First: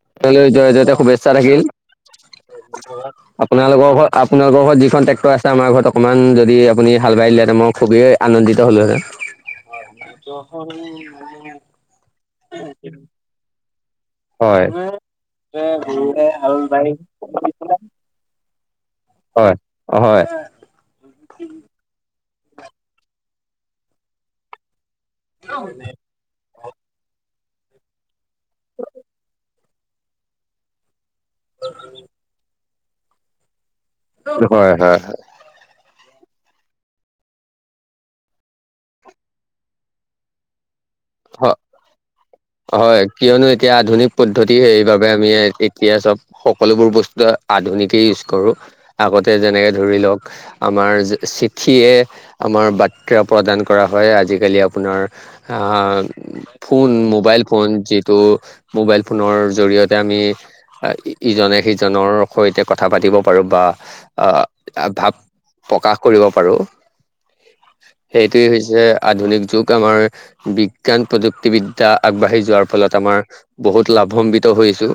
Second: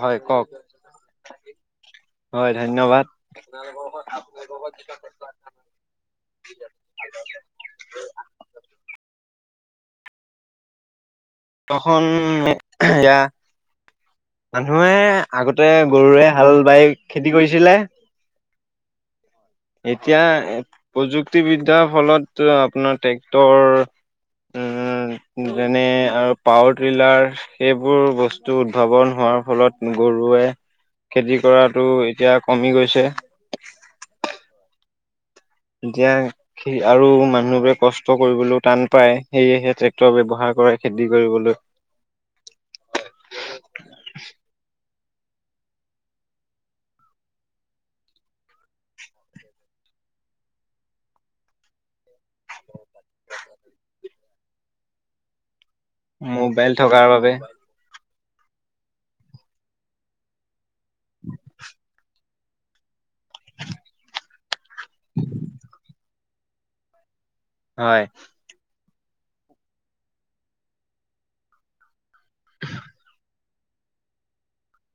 হয় তোমালৈ কওক জয় জয়তে শুভেচ্ছা থাকিল হয় ধন্যবাদ আপোনালোকৰ ঘৰত আপোনালোকৰ ঘৰত যিখন ট্ৰেক্টৰ আছে আমাৰ ঘৰত অকনমান যদি আপুনি হালবাই দিলেহেঁতেন মই খুবেই আনন্দিত হলোহেতেন ট্ৰেক্টৰখন এয়া হয়, মানুহে আগতে গৰুৱে হাল বাই খেতি কৰিছিলে হয়, হয়, এতিয়া হয়, প্ৰযুক্তিবিদ্যাৰ ফলত আপোনাৰ ট্ৰেক্টৰ উম যেনে আৰু পাৱাৰ ট্ৰিলাৰ সেইবোৰ বস্তু উদ্ভাৱন হোৱাৰ ফলত গৰুৱে খেতি কৰাটো এতিয়া কমি গৈছে। হয়-হয় হয় এতিয়া আৰু মানুহবোৰে কষ্ট কৰিবলৈও টান পায় সেয়েহে ট্ৰেক্টৰ ব্যৱহাৰ কৰে। খেতি হয় কৰিবলৈ হয় কিয়নো এতিয়া আধুনিক পদ্ধতি হেৰি আমি এতিয়া চব সকলোবোৰ বস্তু আধুনিকেই ইউজ কৰো আগতে যেনেকে ধৰি আমাৰ চিঠিয়ে আমাৰ বাৰ্তা প্ৰদান কৰা হয় আজিকালি আপোনাৰ আহ মোবাইল ফোন, থকাৰ বাবে মোবাইল ফোন ত' মোবাইল ফোনৰ জৰিয়তে আমি ইজনে-সিজনৰ সৈতে কথা পাতিব পাৰোঁ বা ভাৱ প্ৰকাশ কৰিব পাৰোঁ হয় সেইটোৱেই হৈছে আধুনিক যুগ আমাৰ বি জ্ঞান প্ৰযুক্তিবিদ্যা আগবাঢ়ি যোৱাৰ ফলত আমাৰ বহুত লাভান্বিত হৈছোঁ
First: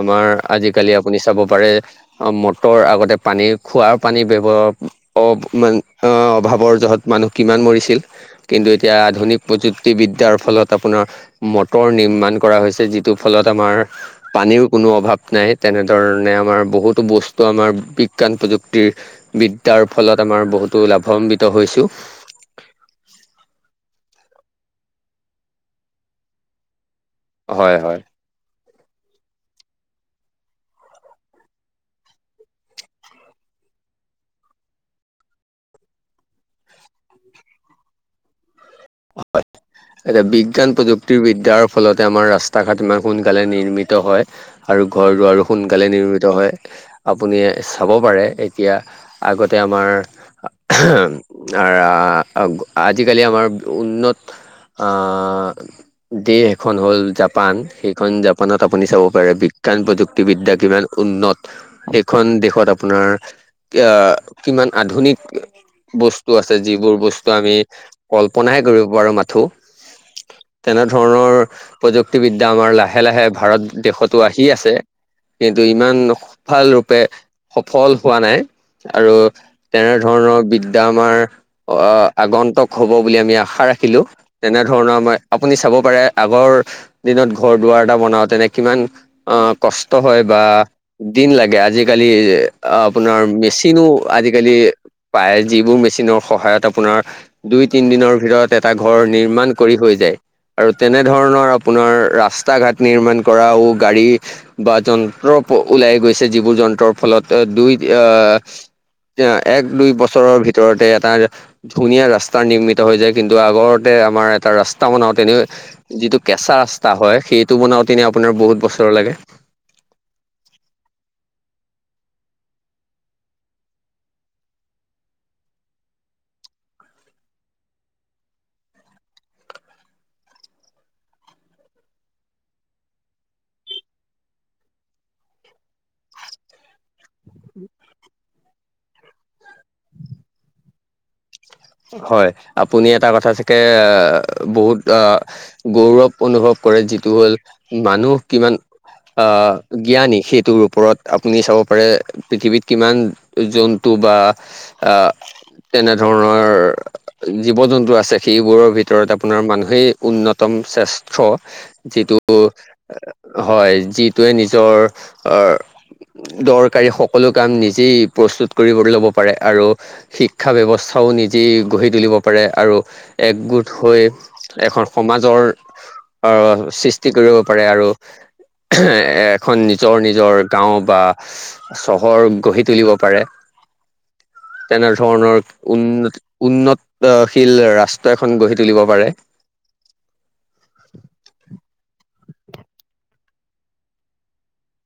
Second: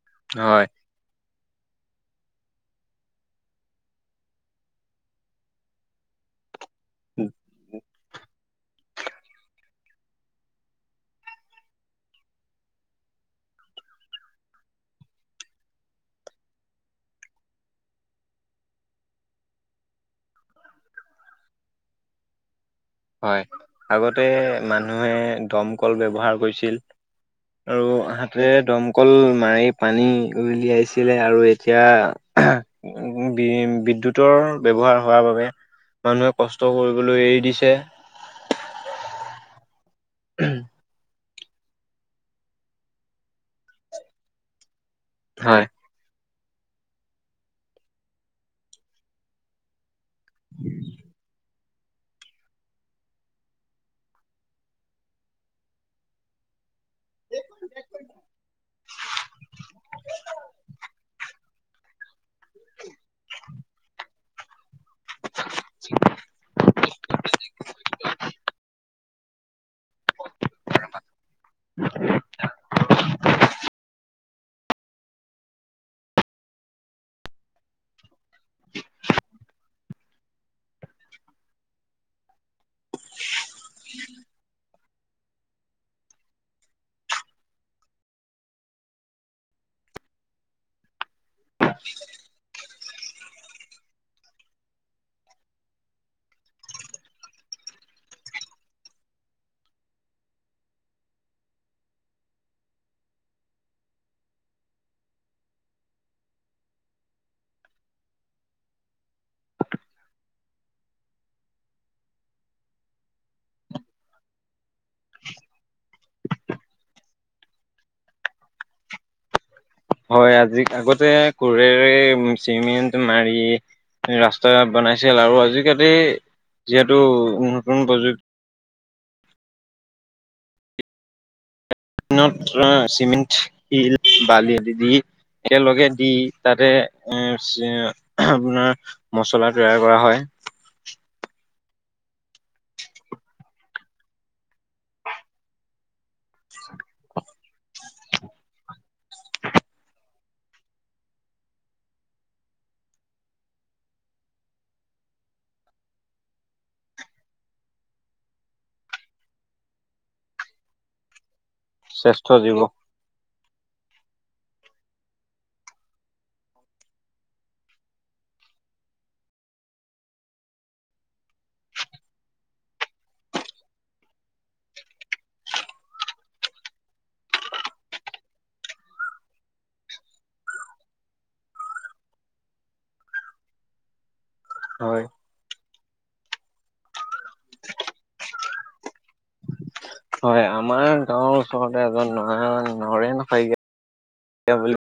আমাৰ হয় আজিকালি আপুনি চাব পাৰে মটৰ আগতে পানীৰ খোৱাৰ পানী ব্যৱহাৰ অ মানে অ অভাৱৰ জহত মানুহ কিমান মৰিছিল কিন্তু এতিয়া আধুনিক প্ৰযু ক্তি বিদ্যাৰ ফলত আপোনাৰ মটৰ নিৰ্মাণ কৰা হৈছে যিটো ফলত আমাৰ পানীৰ অভাৱ নাই তেনেধৰণে আমাৰ বহুতো বস্তু আমাৰ বিজ্ঞান প্ৰযুক্তিৰ বিদ্যাৰ ফলত আমাৰ বহুতো লাভান্বিত হৈছোঁ। হয় আগতে মানুহে দমকল ব্যৱহাৰ কৰিছিল। হয় আৰু হয় হাতে দমকল মাৰি পানী উলিয়াইছিলে আৰু এতিয়া বি-বিদ্যুতৰ ব্যৱহাৰ হোৱাৰ বাবে মানুহে কষ্ট কৰিবলৈ এৰি দিছে। [unintelligible] হয় এতিয়া বিজ্ঞান প্ৰযুক্তি বিদ্যাৰ ফলতে আমাৰ ৰাস্তাঘাট ইমান সোনকালে নিৰ্মিত হয় আৰু ঘৰ দুৱাৰো হয় সোনকালে নিৰ্মিত হয় আপুনি চাব পাৰে এতিয়া আগতে আমাৰ অহ আহ আজিকালি আমাৰ উন্নত আহ দিয়ে খন হ'ল জাপান সেইখন জাপানত আপুনি চাব পাৰে বিজ্ঞান প্ৰযুক্তিবিদ্যা কিমান উন্নত। সেইখন দেশত আপোনাৰ এ কিমান আধুনিক বস্তু আছে যিবোৰ বস্তু আমি কল্পনাহে কৰিব পাৰো মাথোঁ। তেনে ধৰণৰ প্ৰযুক্তিবিদ্যা আমাৰ লাহে-লাহে ভাৰত দেশত তটো আহি আছে কিন্তু ইমান ভাল ৰূপে সফল তু হোৱা নাই আৰু তেনেধৰণৰ বি এতিয়া আমাৰ আ-আগন্তক হ'ব চাব পাম বুলি আশা ৰাখিলোঁ। এনেধৰণৰ আপুনি চাব পাৰে আগৰ দিনত ঘৰ-দুৱাৰ এটা বনাও তেনে কিমান, আ কষ্ট হয় বা দিন লাগে আজিকালি [unintelligible] আপোনাৰ মেচিনো আজিকালি পায়, যিবোৰ মেচিনৰ সহায়ত আপোনাৰ দুই তিনিদিনৰ ভিতৰত এটা ঘৰ নিৰ্মাণ কৰি হৈ যায়। আৰু তেনেধৰণৰ আপোনাৰ ৰাস্তাঘাট নিৰ্মাণ কৰাও গাড়ী বা যন্ত্ৰ ওলাই গৈছে, যিবোৰ যন্ত্ৰৰ ফলত দুই আ এক দুই বছৰৰ ভিতৰতে এটা ধুনীয়া ৰাস্তা ৰাস্তা নিৰ্মিত হৈ যায়, কিন্তু আগতে আমাৰ এটা ৰাস্তা বনাওতেনে, যিটো কেঁচা ৰাস্তা হয়! সেইটো বনাওতেনে আপোনাৰ বহুত বছৰ লাগে। হয়, আজি আগতে কোৰেৰে চিমেণ্ট মাৰি ৰাস্তা বনাইছিল আৰু আজিকালি, যিহেতু নতুন প্ৰযুক্তি চিমেণ্ট, শিল, বালি দি দি একেলগে দি তাতে আ আপোনাৰ মচলা তৈয়াৰ কৰা হয়। [inaudible] হয়। আপুনি এটা কথা চাগে, এ বহুত অ গৌৰৱ অনুভৱ কৰে যিটো হ'ল, মানুহ কিমান আহ জ্ঞানী! সেইটো টোৰ ওপৰত আপুনি চাব পাৰে পৃথিৱীত কিমান জন্তু বা আ তেনে ধৰণৰ জীৱ-জন্তু আছে, সেইবোৰৰ ভিতৰত আপোনাৰ মানুহেই উন্নতম শ্ৰেষ্ঠ। যিটো, শ্ৰেষ্ঠ জীৱ হয়। যিটোৱে নিজৰ অ' দৰকাৰী সকলো কাম নিজেই প্ৰস্তুত কৰিব ল'ব পাৰে, আৰু শিক্ষা ব্যৱস্থা থাও নিজেই গঢ়ি তুলিব পাৰে। আৰু একগোট হৈ এখন সমাজৰ আ সৃষ্টি কৰিব পাৰে আৰু এখন নিজৰ নিজৰ গাঁও বা চহৰ গঢ়ি তুলিব পাৰে। তেনে হয় ধৰণৰ উন্ন-উন্নতশীল ৰাষ্ট্ৰ এখন গঢ়ি তুলিব পাৰে। হয়, আমাৰ গাঁওৰ ওচৰতে এজন নৰা-নৰেন শইকীয়া বুলি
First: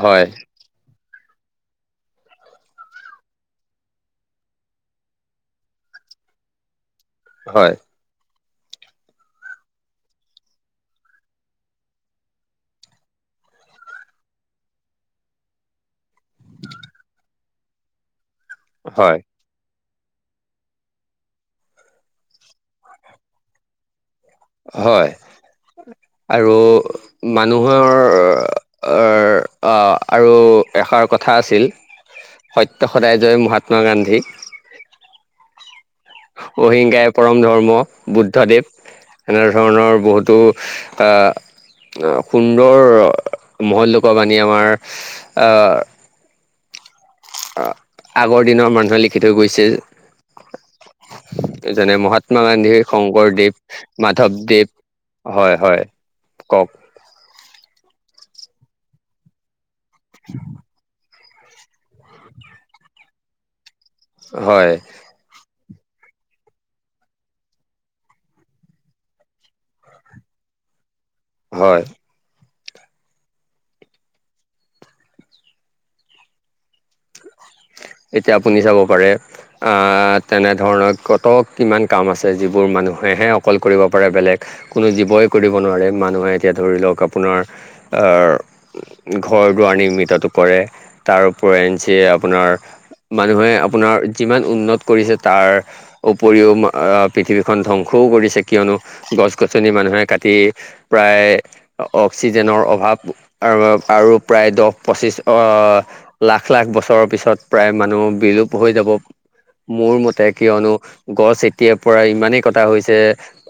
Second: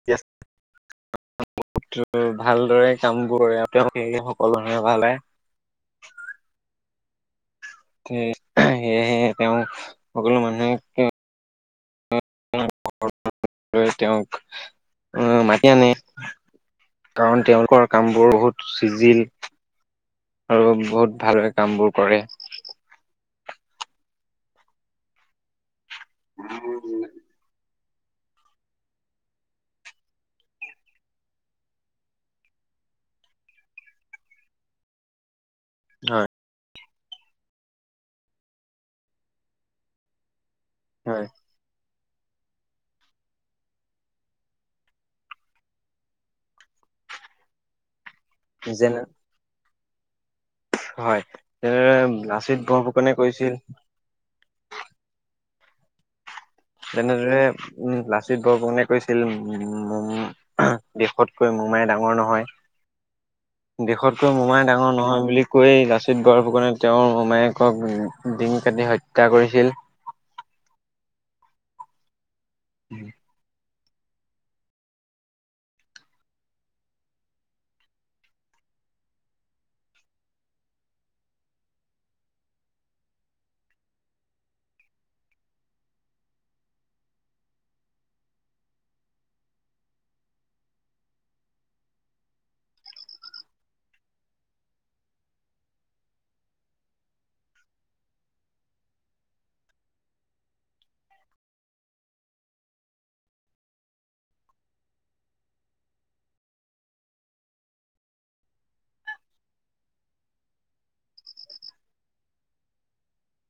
হয়। [unintelligible] ভালদৰে কামবোৰ তেওঁ সকলো [unintelligible] [inaudible] হয়। সেয়েহে তেওঁক সকলো মানুহে [unintelligible] তেওঁক মাতি আনে কাৰণ তেওঁলোকৰ কামবোৰ বহুত হয়, চিজিল। আৰু বহুত ভালেৰে কামবোৰ কৰে। হয়। আৰু মানুহৰ আৰু এষাৰ কথা আছিল, সত্য সদায় জয়- মহাত্মা গান্ধী হয় অহিংসাই পৰম ধৰ্ম- বুদ্ধদেৱ। এনে ধৰণৰ বহুতো হয় আ সুন্দৰ মহৎলোকৰ বাণী আমাৰ আ-আগৰ দিনৰ মানুহে যেনে লিখি থৈ গৈছে। হয় তেনেদৰে যেনে, মহাত্মা লাচিত গান্ধীৰ, বৰফুকনে কৈছিল শংকৰদেৱ, মাধৱদেৱ। হয় হয়। কওক তেনেদৰে উম, লাচিত বৰফুকনে কৈছিল মোম- দেশত কৈ মোমাই ডাঙৰ নহয়। দেশতকৈ মোমাই হয় ডাঙৰ নহয় বুলি কৈ লাচিত বৰফুকনে তেওঁৰ মমায়েকক ডিঙি কাটি হত্যা কৰিছিল। [inaudible] হয়। উম। এতিয়া আপুনি চাব পাৰে, তেনেধৰণৰ কত কিমান কাম আছে! যিবোৰ মান মানুহেহে অকল কৰিব পাৰে বেলেগ কোনো জীৱই কৰিব নোৱাৰে মানুহে এতিয়া ধৰি লওক আপোনাৰ ঘৰ দুৱাৰ নিৰ্মিতটো কৰে তাৰ পৰেঞ্চি আপোনাৰ মানুহে আপোনাৰ যিমান উন্নত কৰিছে তাৰ উপৰিও পৃথিৱীখন ধ্বংস- খও কৰিছে কিয়নো গছ গছনি মানুহে কাতি প্ৰায় অক্সিজেনৰ অভা- অৱ আৰু প্ৰায় দহ পঁচি অ লাখ লাখ বছৰৰ পিছত প্ৰায় মানুহ বিলোপ হৈ যাব মোৰ মতে কিয়নো গছ এতিয়াৰ পৰা ইমানেই কটা হৈছে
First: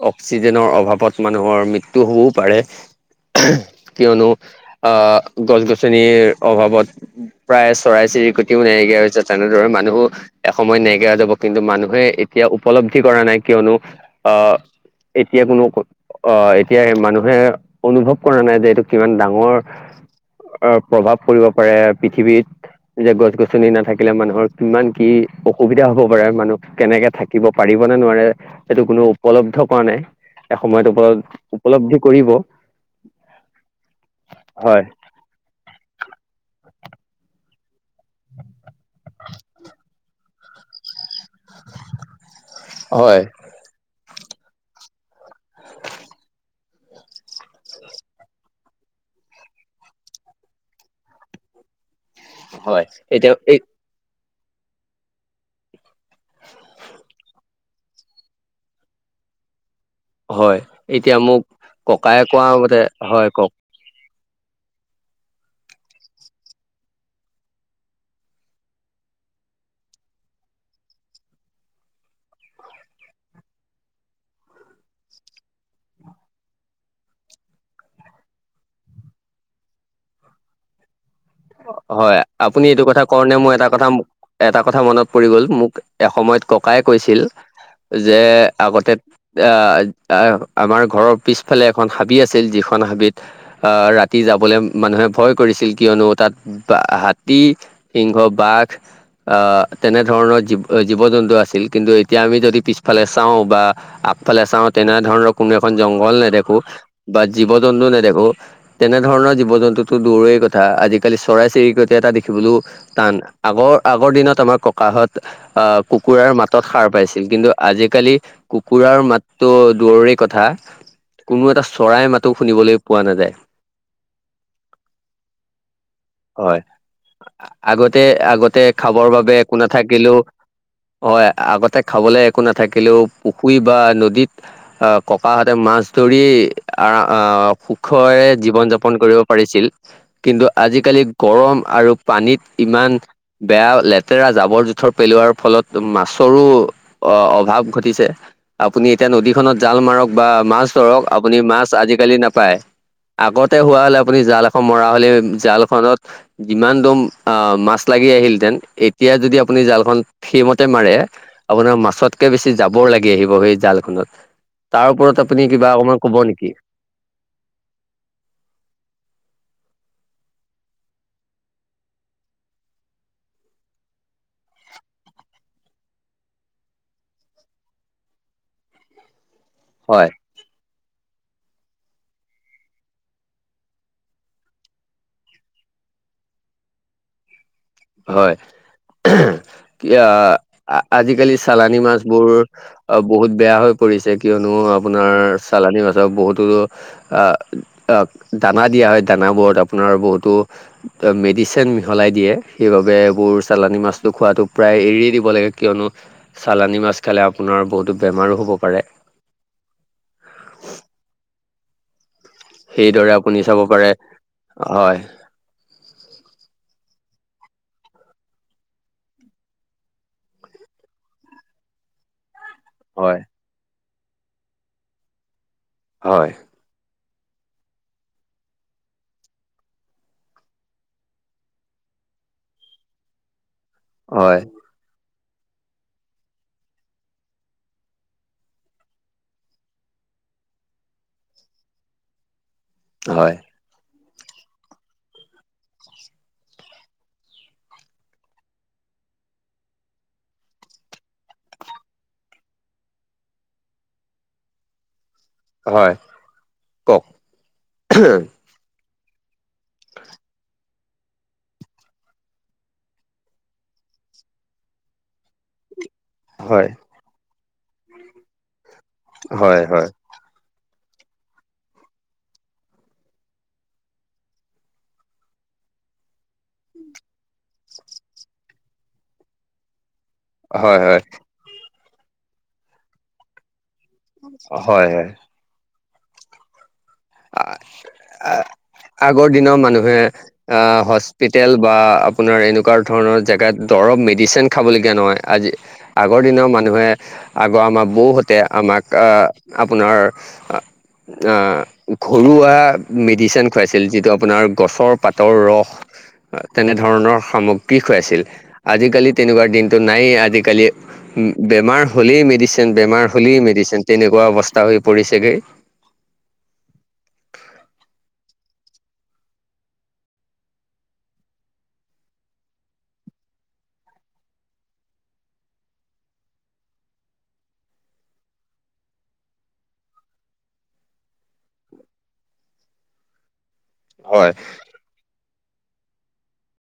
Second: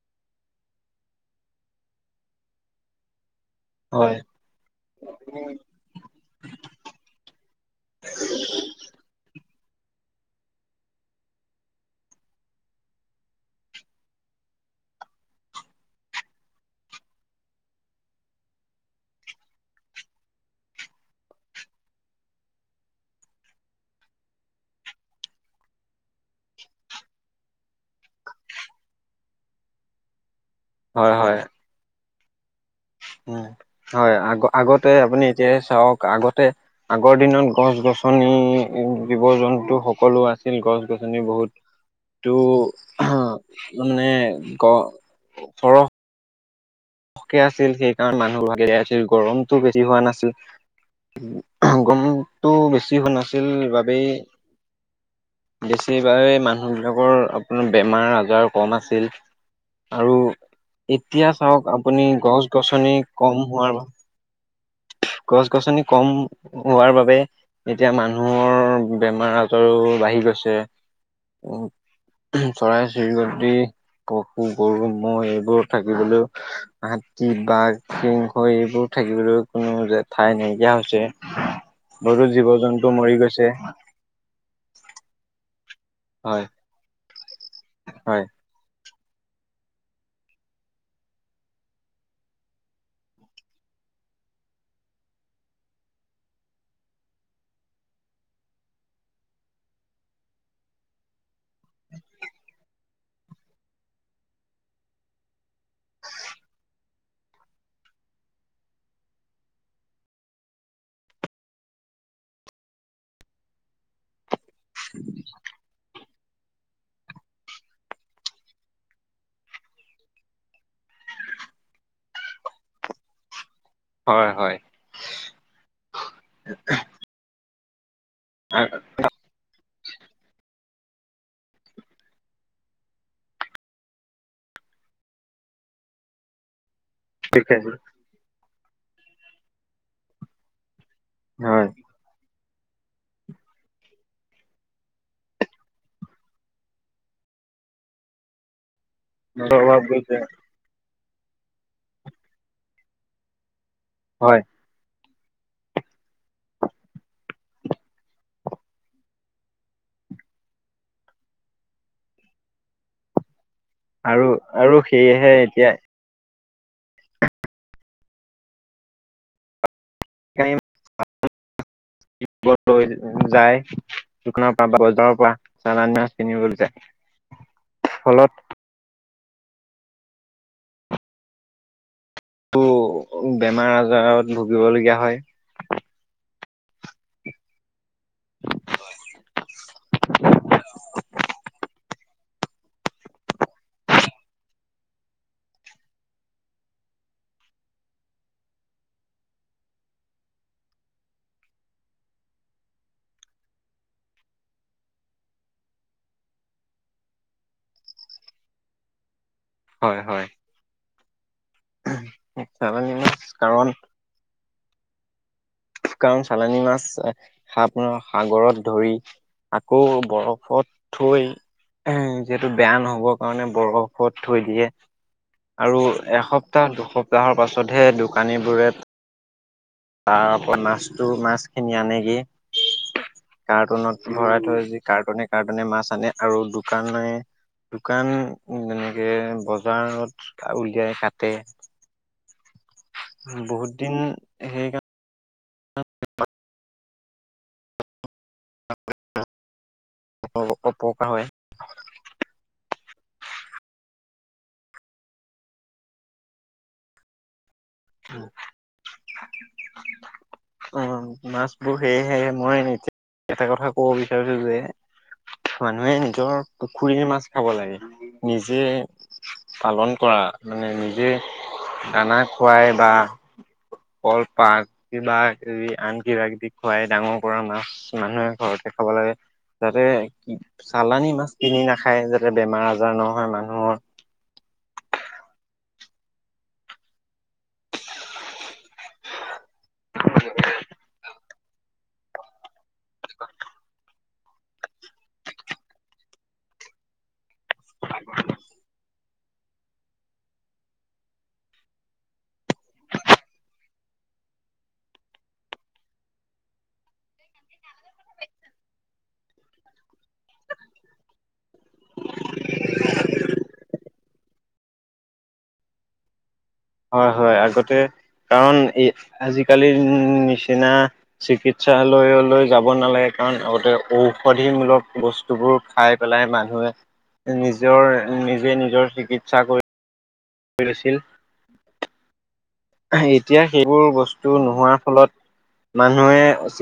অক্সিজেনৰ অভাৱ প্ৰভাৱত মানুহৰ মৃত্যু হ'বও পাৰে হয় কিয়নো আহ গছ গছনিৰ অভাৱত প্ৰায় চৰাই চিৰিকতিও নাই তেনেদৰে মানুহো এসময় নাইকিয়া হয় যাব কিন্তু মানুহে এতিয়া উপলব্ধি কৰা নাই কিয়নো অ এতিয়া কোনো আহ এতিয়া মানুহে অনুভৱ কৰা নাই যে এইটো কিমান ডাঙৰ অ প্ৰভাৱ পৰিব পাৰে পৃথিৱীত যে, গছ গছনি। আচনি নাথাকিলে মানুহৰ কিমান কি অসুবিধা হব পাৰে মানুহ কেনেকে থাকিব পাৰিব নে নোৱাৰে। সেইটো কোনো উপলব্ধ কৰা নাই, এসময়ত উপ উপলব্ধি কৰিব। উ হয় আগ হয় আগতে আপুনি এতিয়া চাওক আগতে। আগৰ দিনত গছ গছনি জীৱ জন্তু সকলো আছিল গছ গছনি। নি বহুত, তটো, হয় মানে। গ ঘৰ। পকে আছিল সেইকাৰণে মানুহে আছিল গৰমটো বেছি হোৱা নাছিল। [unintelligible] টো হয় বেছি শু এতিয়া নাছিল এই বাবেই। [unintelligible] বেছিভাগেই মানুহবিলাকৰ আপোনাৰ বেমাৰ আজাৰ কম আছিল। আৰু, হয় এতিয়া মোক চাওক আপুনি ককায়ে কোৱা গছ মতে গছনি হয় ক কম হোৱাৰ বাবে। [unintelligible] গছ গছনি কম, হোৱাৰ বাবে এতিয়া মানুহৰ বেমাৰ আজাৰো বাঢ়ি। গৈছে, উ চৰাই চিৰিকটি। পশু গৰু ম'হ এইবোৰ থাকিবলৈও, হাতী বাঘ সিংহ এইবোৰ। থাকিবলৈ কোনো যে ঠাই নাইকিয়া হৈছে। হয় বহুতো জীৱ আপুনি এইটো জন্তু কথা ক মৰি নে গৈছে মোৰ, এটা কথা এটা কথা মনত পৰি গ'ল মোক। এসময়ত হয় ককাই কৈছিল, যে হয় আগতে। আহ আমাৰ ঘৰৰ পিছফালে এখন হাবি আছিল, যিখন হাবিত আহ ৰা। ৰাতি যাবলৈ মানুহে ভয় কৰিছিল কিয়নো। তাত বা হাতী সিংহ বাঘ। আহ তেনেধৰণৰী জীৱ জন্তু আছিল কিন্তু এতিয়া আমি যদি পিছফালে চাওঁ বা। আগফালে চাওঁ তেনেধৰণৰ কোনো এখন জংঘল নেদখো, বা জীৱ জন্তু নেদেখো তেনেধৰণৰ। ৰণৰ জীৱ জন্তুতো দৌৰেই কথা আজি। কালি চৰাই চিৰিকত এটা দেখিবলৈ টান, আগৰ আগৰ দিনত আমাক ককাহত আহ ক। কুকুৰাৰ মাতত সাৰ পাইছিল কিন্তু আজিকালি, কুকুৰাৰ মাতটো দূৰৰে কথা। কোনো এটা চৰাই মাতো শুনিবলৈ পোৱা নাযায়। হয় হয়। হয় আগতে আগতে খাবৰ বাবে একো নাথাকিলে। হয় আগতে খাবলে একো নাথাকিলেও পুখুৰী বা নদীত ককাহঁতে ম। মাছ ধৰি। আ দেখিছো সুখৰে জীৱন যাপন কৰিব পাৰিছিল, কিন্তু আজি। আজিকালি গৰম হয় আৰু পানীত। ইমান বেয়া লেতেৰা জাবৰ জোথৰ পেলোৱাৰ ফলত মাছৰো অ অভাৱ। ঘটিছে আও আপুনি এতিয়া নদীখনত জাল অভাৱ মাৰক গৈছে বা মাছ ধৰক আপুনি মাছ আজিকালি নাপায় আগত। হোৱা হ'লে আপুনি হয় জাল এখন মৰা হলে জাল। ত যিমান দম মাছ লাগি আহিলহেতেন এতিয়া যদি আপুনি জালখন সেইমতে মাৰে আপোনাৰ মাছতকে বেছি যাবৰ লাগি আহিব সেই জালখনত আৰু আৰু তাৰ ওপৰত সেয়েহে আপুনি কিবা এতিয়া অকণমান কব নেকি? সেইকাৰণে [inaudible] সেইবোৰত লৈ যায় দোকানৰ পৰা বা বজাৰৰ পৰা চালনী মাছ কিনিবলৈ যায়। [inaudible] ফলত হয়। তো বেমাৰ আজাৰত ভুগিব লগীয়া হয়। হয়। কি অহ আজিকালি চালানি মাছ বোৰ বহুত বেয়া হৈ পৰিছে কিয়নো আপোনাৰ চালানিমাছক বহুতো আ আ দানা দিয়া হয় দানাবোৰত আ পোনাৰ বহুতো মেডিচিন মিহলাই দিয়ে। সেইবাবে এইবোৰ চালানি মাছটো খোৱাটো প্ৰায় এৰিয়ে দিব লাগে কিয়নো চালানি মাছ খালে আপুনি আপোনাৰ বহুতো বেমাৰো হ'ব পাৰে। হয় হয়। [unintelligible] সেইদৰে মাছ আপুনি চাব কাৰণ পাৰে হয়। কাৰণ চালানী মাছ হতনো সাগৰত ধৰি আকৌ বৰফত থৈ এহ যিহেতু বেয়া নহ'বৰ হয় কাৰণে বৰফৰ ওপৰত থৈ দিয়ে আৰু হয় এসপ্তাহ দুসপ্তাহ হৰ পাছতহে দোকানীবোৰে তাৰপৰা মাছটো মাছখিনি আনেগে। কাৰ্টুনত হয় ভৰাই থৈ যি কাৰ্টুনে কাৰ্টুনে মাছ আনে আৰু দোকানে মানে দোকান যেনেকে বজাৰত উলিয়াই কাটে। হয় বহুত দিন সেইকাৰণে। [unintelligible] অপকাৰ হয়। হয় কওক। [unintelligible] অ মাছবোৰ সেয়েহে মই এতিয়া এটা কথা কব বিচাৰিছো যে। মানুহে নিজৰ হয় পুখুৰীৰ মাছ খাব লাগে নিজে হয় হয় পালন কৰা মানে নিজে দানা খুৱাই বা কলপাত কিবা কিবি আন কিবা কিবি খুৱাই ডাঙৰ কৰা মাছ মানুহে ঘৰত খাব লাগে যাতে হয় হয় চালানি মাছ কিনি নাখায় যাতে বেমাৰ আজাৰ নহয় মানুহৰ হয় হয় আগৰ দিনৰ মানুহে অহ সঁচ টি তেল বা আপোনাৰ এনেকোৱা ধৰণৰ জেগাত দৰপ মি ডিচেণ্ট খাবলগীয়া নহয় আজি আগৰ দিনৰ মানুহে আগৰ আমাৰ বৌহতে আমাক আপোনাৰ আ। ঘৰুৱা মেডিচেন খুৱাইছিল যিটো আপোনাৰ গছৰ পাতৰ ৰস। তেনেধৰণৰ সামগ্ৰী খুৱাইছিল। আজিকালি তেনেকোৱা দিনটো নায়েই আজিকালি বেমাৰ হলেই মেডিচেন, বেমাৰ হলেই মেডিচিন তেনেকোৱা অৱস্থা হৈ পৰিছেগে। [unintelligible] হয় হয় আগতে। কাৰণ এই আজিকালিৰ নিচিনা, চিকিৎসালয়লৈ যাব নালাগে। কাৰণ আগতে ঔষধিমূলক বস্তুবোৰ খাই পেলাই মানুহে। নিজৰ, নিজে নিজৰ চিকিৎসা কৰি। ছিল। এতিয়া? সেইবোৰ বস্তু নোহোৱাৰ ফলত, মানুহে উচিত।